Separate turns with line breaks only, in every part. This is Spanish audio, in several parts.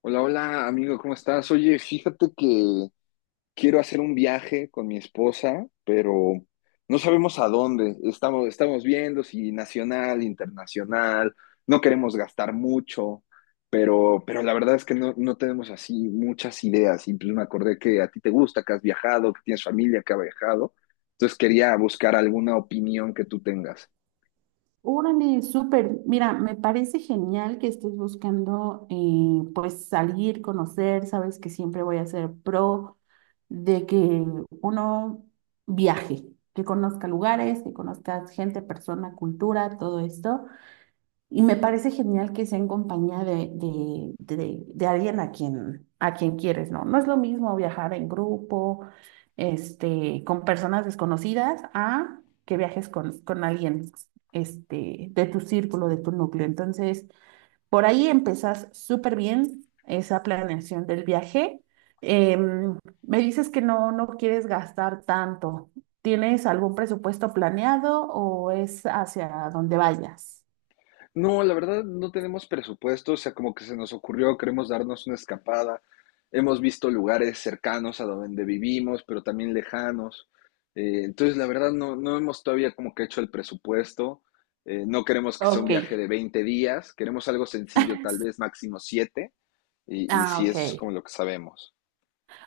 Hola, hola, amigo, ¿cómo estás? Oye, fíjate que quiero hacer un viaje con mi esposa, pero no sabemos a dónde. Estamos viendo si nacional, internacional, no queremos gastar mucho, pero la verdad es que no tenemos así muchas ideas. Y pues me acordé que a ti te gusta, que has viajado, que tienes familia que ha viajado. Entonces quería buscar alguna opinión que tú tengas.
Órale, súper. Mira, me parece genial que estés buscando pues salir, conocer, sabes que siempre voy a ser pro de que uno viaje, que conozca lugares, que conozca gente, persona, cultura, todo esto. Y me parece genial que sea en compañía de alguien a quien quieres, ¿no? No es lo mismo viajar en grupo, con personas desconocidas, a que viajes con alguien, de tu círculo, de tu núcleo. Entonces, por ahí empezás súper bien esa planeación del viaje. Em, Me dices que no quieres gastar tanto. ¿Tienes algún presupuesto planeado o es hacia donde vayas?
No, la verdad no tenemos presupuesto, o sea, como que se nos ocurrió, queremos darnos una escapada. Hemos visto lugares cercanos a donde vivimos, pero también lejanos. Entonces, la verdad no hemos todavía como que hecho el presupuesto. No queremos que sea un
Ok.
viaje de 20 días, queremos algo sencillo, tal vez máximo 7, y
Ah,
si
ok.
eso es como lo que sabemos.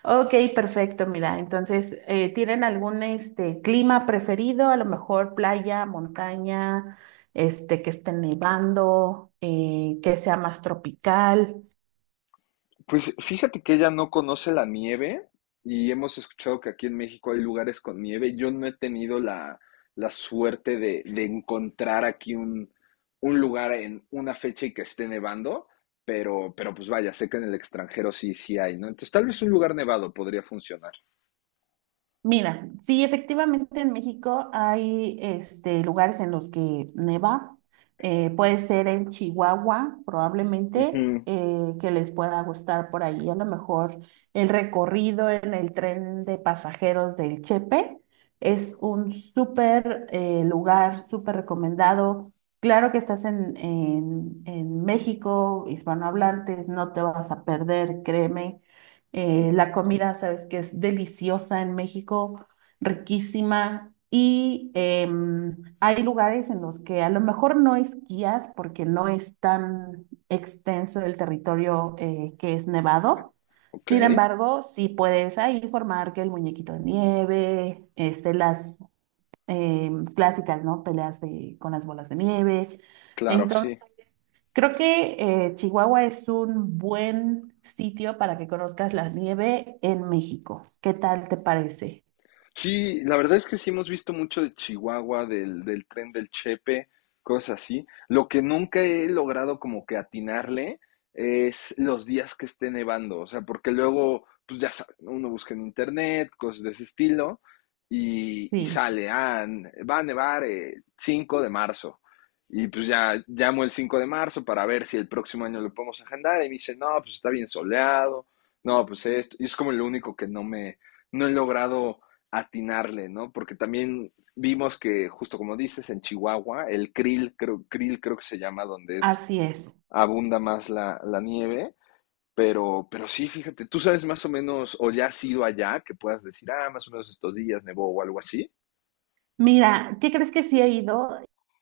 Ok, perfecto. Mira, entonces, ¿tienen algún clima preferido? A lo mejor playa, montaña, que esté nevando, que sea más tropical.
Pues fíjate que ella no conoce la nieve y hemos escuchado que aquí en México hay lugares con nieve. Yo no he tenido la, suerte de encontrar aquí un lugar en una fecha y que esté nevando, pero pues vaya, sé que en el extranjero sí, sí hay, ¿no? Entonces tal vez un lugar nevado podría funcionar.
Mira, sí, efectivamente en México hay lugares en los que neva. Puede ser en Chihuahua, probablemente,
Ujú.
que les pueda gustar por ahí. A lo mejor el recorrido en el tren de pasajeros del Chepe es un súper lugar, súper recomendado. Claro que estás en, en México, hispanohablantes, no te vas a perder, créeme. La comida, sabes que es deliciosa en México, riquísima. Y hay lugares en los que a lo mejor no esquías porque no es tan extenso el territorio que es nevado.
Ok.
Sin embargo, sí puedes ahí formar que el muñequito de nieve, las eh, clásicas, ¿no? Peleas de- con las bolas de nieve.
Claro, sí.
Entonces, creo que Chihuahua es un buen sitio para que conozcas la nieve en México. ¿Qué tal te parece?
Sí, la verdad es que sí hemos visto mucho de Chihuahua, del tren del Chepe, cosas así. Lo que nunca he logrado como que atinarle es los días que esté nevando, o sea, porque luego, pues ya sabe, ¿no? uno busca en internet, cosas de ese estilo, y
Sí.
sale, ah, va a nevar 5 de marzo. Y pues ya llamo el 5 de marzo para ver si el próximo año lo podemos agendar, y me dice, no, pues está bien soleado, no, pues esto, y es como lo único que no me, no he logrado atinarle, ¿no? Porque también vimos que, justo como dices, en Chihuahua, el krill creo que se llama, donde es
Así es.
abunda más la, nieve, pero sí, fíjate, tú sabes más o menos, o ya has ido allá, que puedas decir, ah, más o menos estos días nevó o algo así.
Mira, ¿qué crees que sí he ido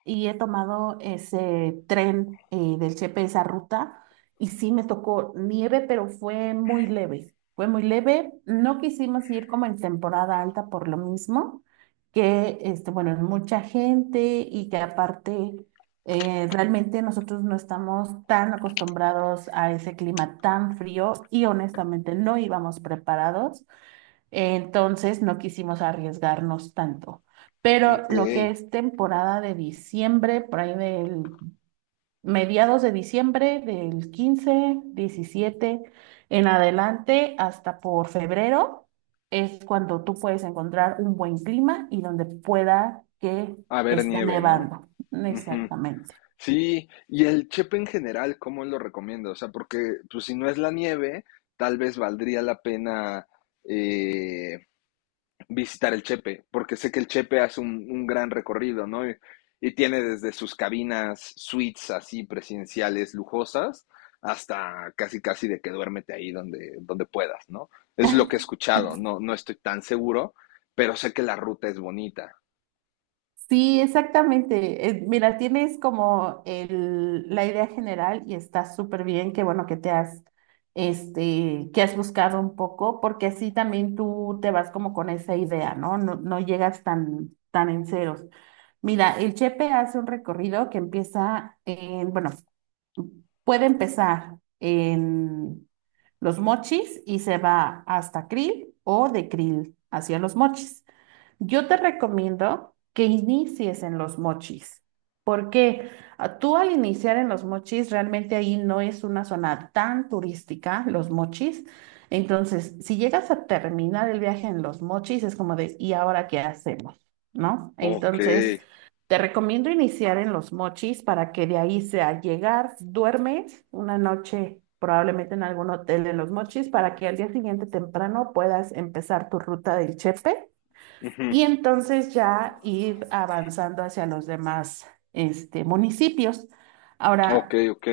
y he tomado ese tren del Chepe, esa ruta? Y sí me tocó nieve, pero fue muy leve. Fue muy leve. No quisimos ir como en temporada alta por lo mismo, que bueno, es mucha gente y que aparte realmente nosotros no estamos tan acostumbrados a ese clima tan frío y honestamente no íbamos preparados. Entonces no quisimos arriesgarnos tanto. Pero
Ok.
lo que es temporada de diciembre, por ahí del mediados de diciembre, del 15, 17, en adelante, hasta por febrero, es cuando tú puedes encontrar un buen clima y donde pueda que
A ver,
esté
nieve, ¿no?
nevando.
Ujú.
Exactamente.
Sí, y el chepe en general, ¿cómo lo recomiendo? O sea, porque pues si no es la nieve, tal vez valdría la pena eh, visitar el Chepe, porque sé que el Chepe hace un, gran recorrido, ¿no? Y tiene desde sus cabinas suites así presidenciales lujosas hasta casi casi de que duérmete ahí donde puedas, ¿no? Es lo que he escuchado, no estoy tan seguro, pero sé que la ruta es bonita.
Sí, exactamente. Mira, tienes como el, la idea general y está súper bien, que bueno que te has, que has buscado un poco, porque así también tú te vas como con esa idea, ¿no? No, no llegas tan, tan en ceros. Mira, el Chepe hace un recorrido que empieza en, bueno, puede empezar en Los Mochis y se va hasta Krill o de Krill hacia Los Mochis. Yo te recomiendo que inicies en Los Mochis, porque ah, tú al iniciar en Los Mochis, realmente ahí no es una zona tan turística, Los Mochis. Entonces, si llegas a terminar el viaje en Los Mochis, es como de, ¿y ahora qué hacemos? ¿No?
Ok.
Entonces, te recomiendo iniciar en Los Mochis para que de ahí sea llegar, duermes una noche probablemente en algún hotel de Los Mochis para que al día siguiente temprano puedas empezar tu ruta del Chepe
Ujú.
y entonces ya ir avanzando hacia los demás municipios.
Ok,
Ahora,
ok,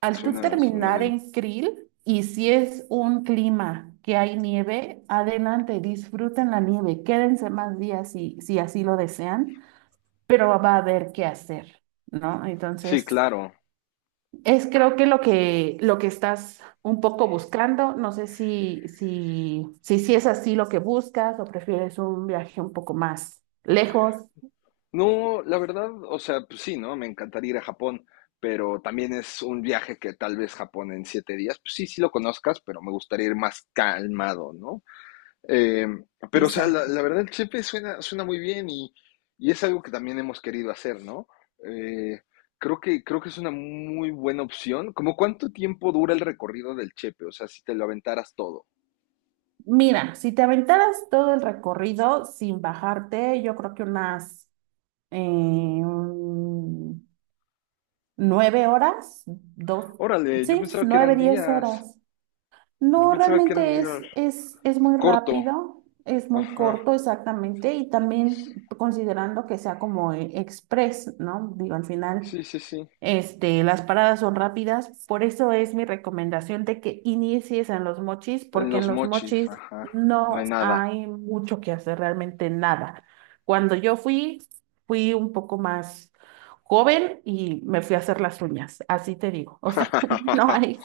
al tú
suena, suena
terminar
bien.
en Krill y si es un clima que hay nieve, adelante, disfruten la nieve, quédense más días si así lo desean, pero va a haber qué hacer, ¿no?
Sí,
Entonces,
claro.
es creo que lo que estás un poco buscando, no sé si es así lo que buscas o prefieres un viaje un poco más lejos.
No, la verdad, o sea, pues sí, ¿no? Me encantaría ir a Japón, pero también es un viaje que tal vez Japón en 7 días, pues sí, sí lo conozcas, pero me gustaría ir más calmado, ¿no? Eh, pero, o sea, la,
Exacto.
la verdad, el chepe suena, suena muy bien y es algo que también hemos querido hacer, ¿no? Eh, creo que es una muy buena opción. ¿Cómo cuánto tiempo dura el recorrido del chepe? O sea, si te lo aventaras todo.
Mira, si te aventaras todo el recorrido sin bajarte, yo creo que unas eh, un- 9 horas, dos,
Órale, yo
sí,
pensaba que
nueve,
eran
diez
días.
horas.
Yo
No,
pensaba que eran
realmente
días.
es muy
Corto.
rápido, es muy
Ajá.
corto exactamente y también considerando que sea como express, ¿no? Digo, al final,
Sí, sí, sí.
las paradas son rápidas, por eso es mi recomendación de que inicies en Los Mochis,
En
porque en
los
Los
mochis,
Mochis
ajá. No
no
hay nada.
hay mucho que hacer, realmente nada. Cuando yo fui, fui un poco más joven y me fui a hacer las uñas, así te digo, o sea, no hay.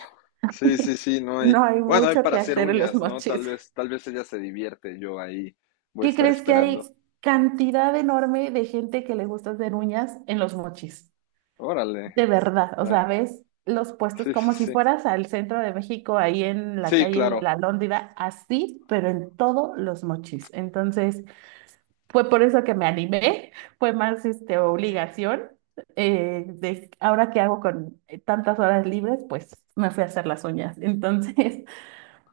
Sí, sí, sí, no hay.
No hay
Bueno, hay
mucho
para
que
hacer
hacer en Los
uñas, ¿no?
Mochis.
Tal vez ella se divierte, yo ahí voy a
¿Qué
estar
crees que hay
esperando.
cantidad enorme de gente que le gusta hacer uñas en Los Mochis?
Órale.
De verdad, o
ta-
sea, ves los puestos
Sí, sí,
como si
sí.
fueras al centro de México, ahí en la
Sí,
calle de
claro.
la Lóndida, así, pero en todos Los Mochis. Entonces, fue por eso que me animé, fue más obligación. De ahora que hago con tantas horas libres, pues me fui a hacer las uñas. Entonces,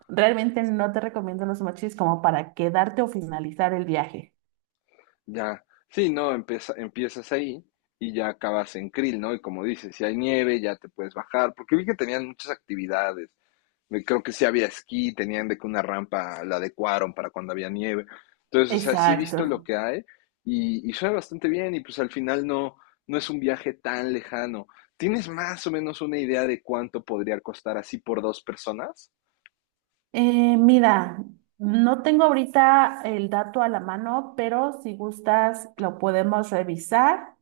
realmente no te recomiendo Los Mochis como para quedarte o finalizar el viaje.
Ya. Sí, no, empiezas ahí y ya acabas en Krill, ¿no? Y como dices, si hay nieve, ya te puedes bajar, porque vi que tenían muchas actividades. Creo que sí había esquí, tenían de que una rampa la adecuaron para cuando había nieve. Entonces, o sea, sí he
Exacto.
visto lo que hay y suena bastante bien y pues al final no es un viaje tan lejano. ¿Tienes más o menos una idea de cuánto podría costar así por dos personas?
Mira, no tengo ahorita el dato a la mano, pero si gustas lo podemos revisar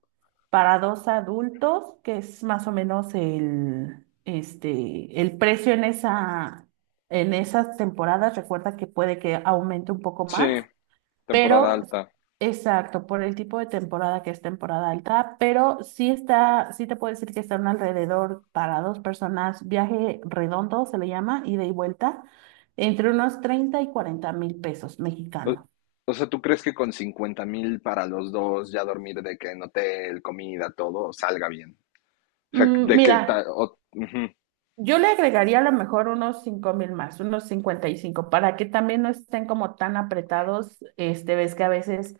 para dos adultos, que es más o menos el, el precio en esa, en esas temporadas. Recuerda que puede que aumente un poco
Sí,
más.
temporada
Pero,
alta.
exacto, por el tipo de temporada que es temporada alta, pero sí está, sí te puedo decir que están alrededor para dos personas, viaje redondo se le llama, ida y vuelta, entre unos 30 y 40 mil pesos
O,
mexicanos.
o sea, ¿tú crees que con 50,000 para los dos, ya dormir de que en hotel, comida, todo, salga bien? O sea,
Mm,
de que... ta-
mira,
o- ujú.
yo le agregaría a lo mejor unos 5,000 más, unos 55 mil, para que también no estén como tan apretados. Este, ves que a veces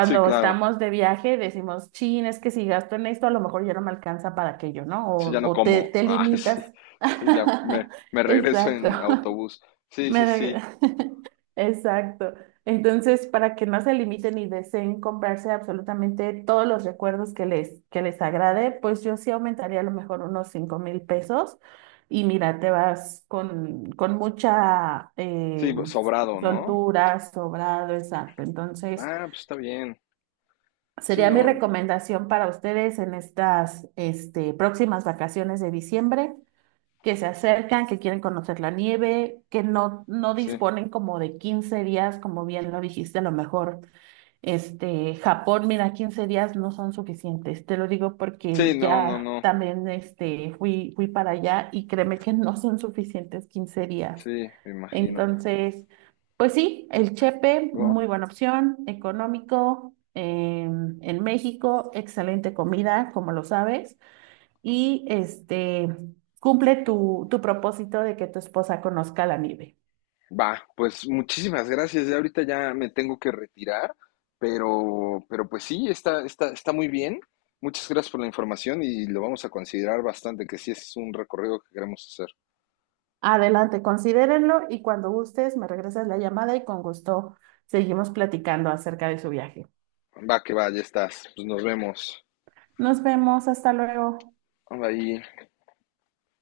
Sí, claro.
estamos de viaje decimos, chin, es que si gasto en esto, a lo mejor ya no me alcanza para aquello, ¿no?
Sí, ya no
O te,
como.
te
Ah, sí,
limitas.
sí, ya me, me regreso
Exacto.
en autobús. Sí,
Me
sí,
reg-
sí,
Exacto. Entonces, para que no se limiten y deseen comprarse absolutamente todos los recuerdos que les agrade, pues yo sí aumentaría a lo mejor unos 5,000 pesos. Y mira, te vas con mucha
sí, sobrado, ¿no?
soltura, sobrado, exacto. Entonces,
Ah, pues está bien. Sí,
sería mi
no,
recomendación para ustedes en estas próximas vacaciones de diciembre que se acercan, que quieren conocer la nieve, que no
sí,
disponen como de 15 días, como bien lo dijiste, a lo mejor, Japón, mira, 15 días no son suficientes. Te lo digo porque
sí, no, no,
ya
no,
también, fui para allá y créeme que no son suficientes 15 días.
sí, me imagino.
Entonces, pues sí, el Chepe,
Bueno,
muy buena opción, económico, en México, excelente comida, como lo sabes y cumple tu, tu propósito de que tu esposa conozca la nieve.
va, pues muchísimas gracias. Ya ahorita ya me tengo que retirar, pero pues sí, está, está, está muy bien. Muchas gracias por la información y lo vamos a considerar bastante, que sí es un recorrido que queremos hacer.
Adelante, considérenlo y cuando gustes me regresas la llamada y con gusto seguimos platicando acerca de su viaje.
Va, que va, ya estás. Pues nos vemos.
Nos vemos, hasta luego.
Bye.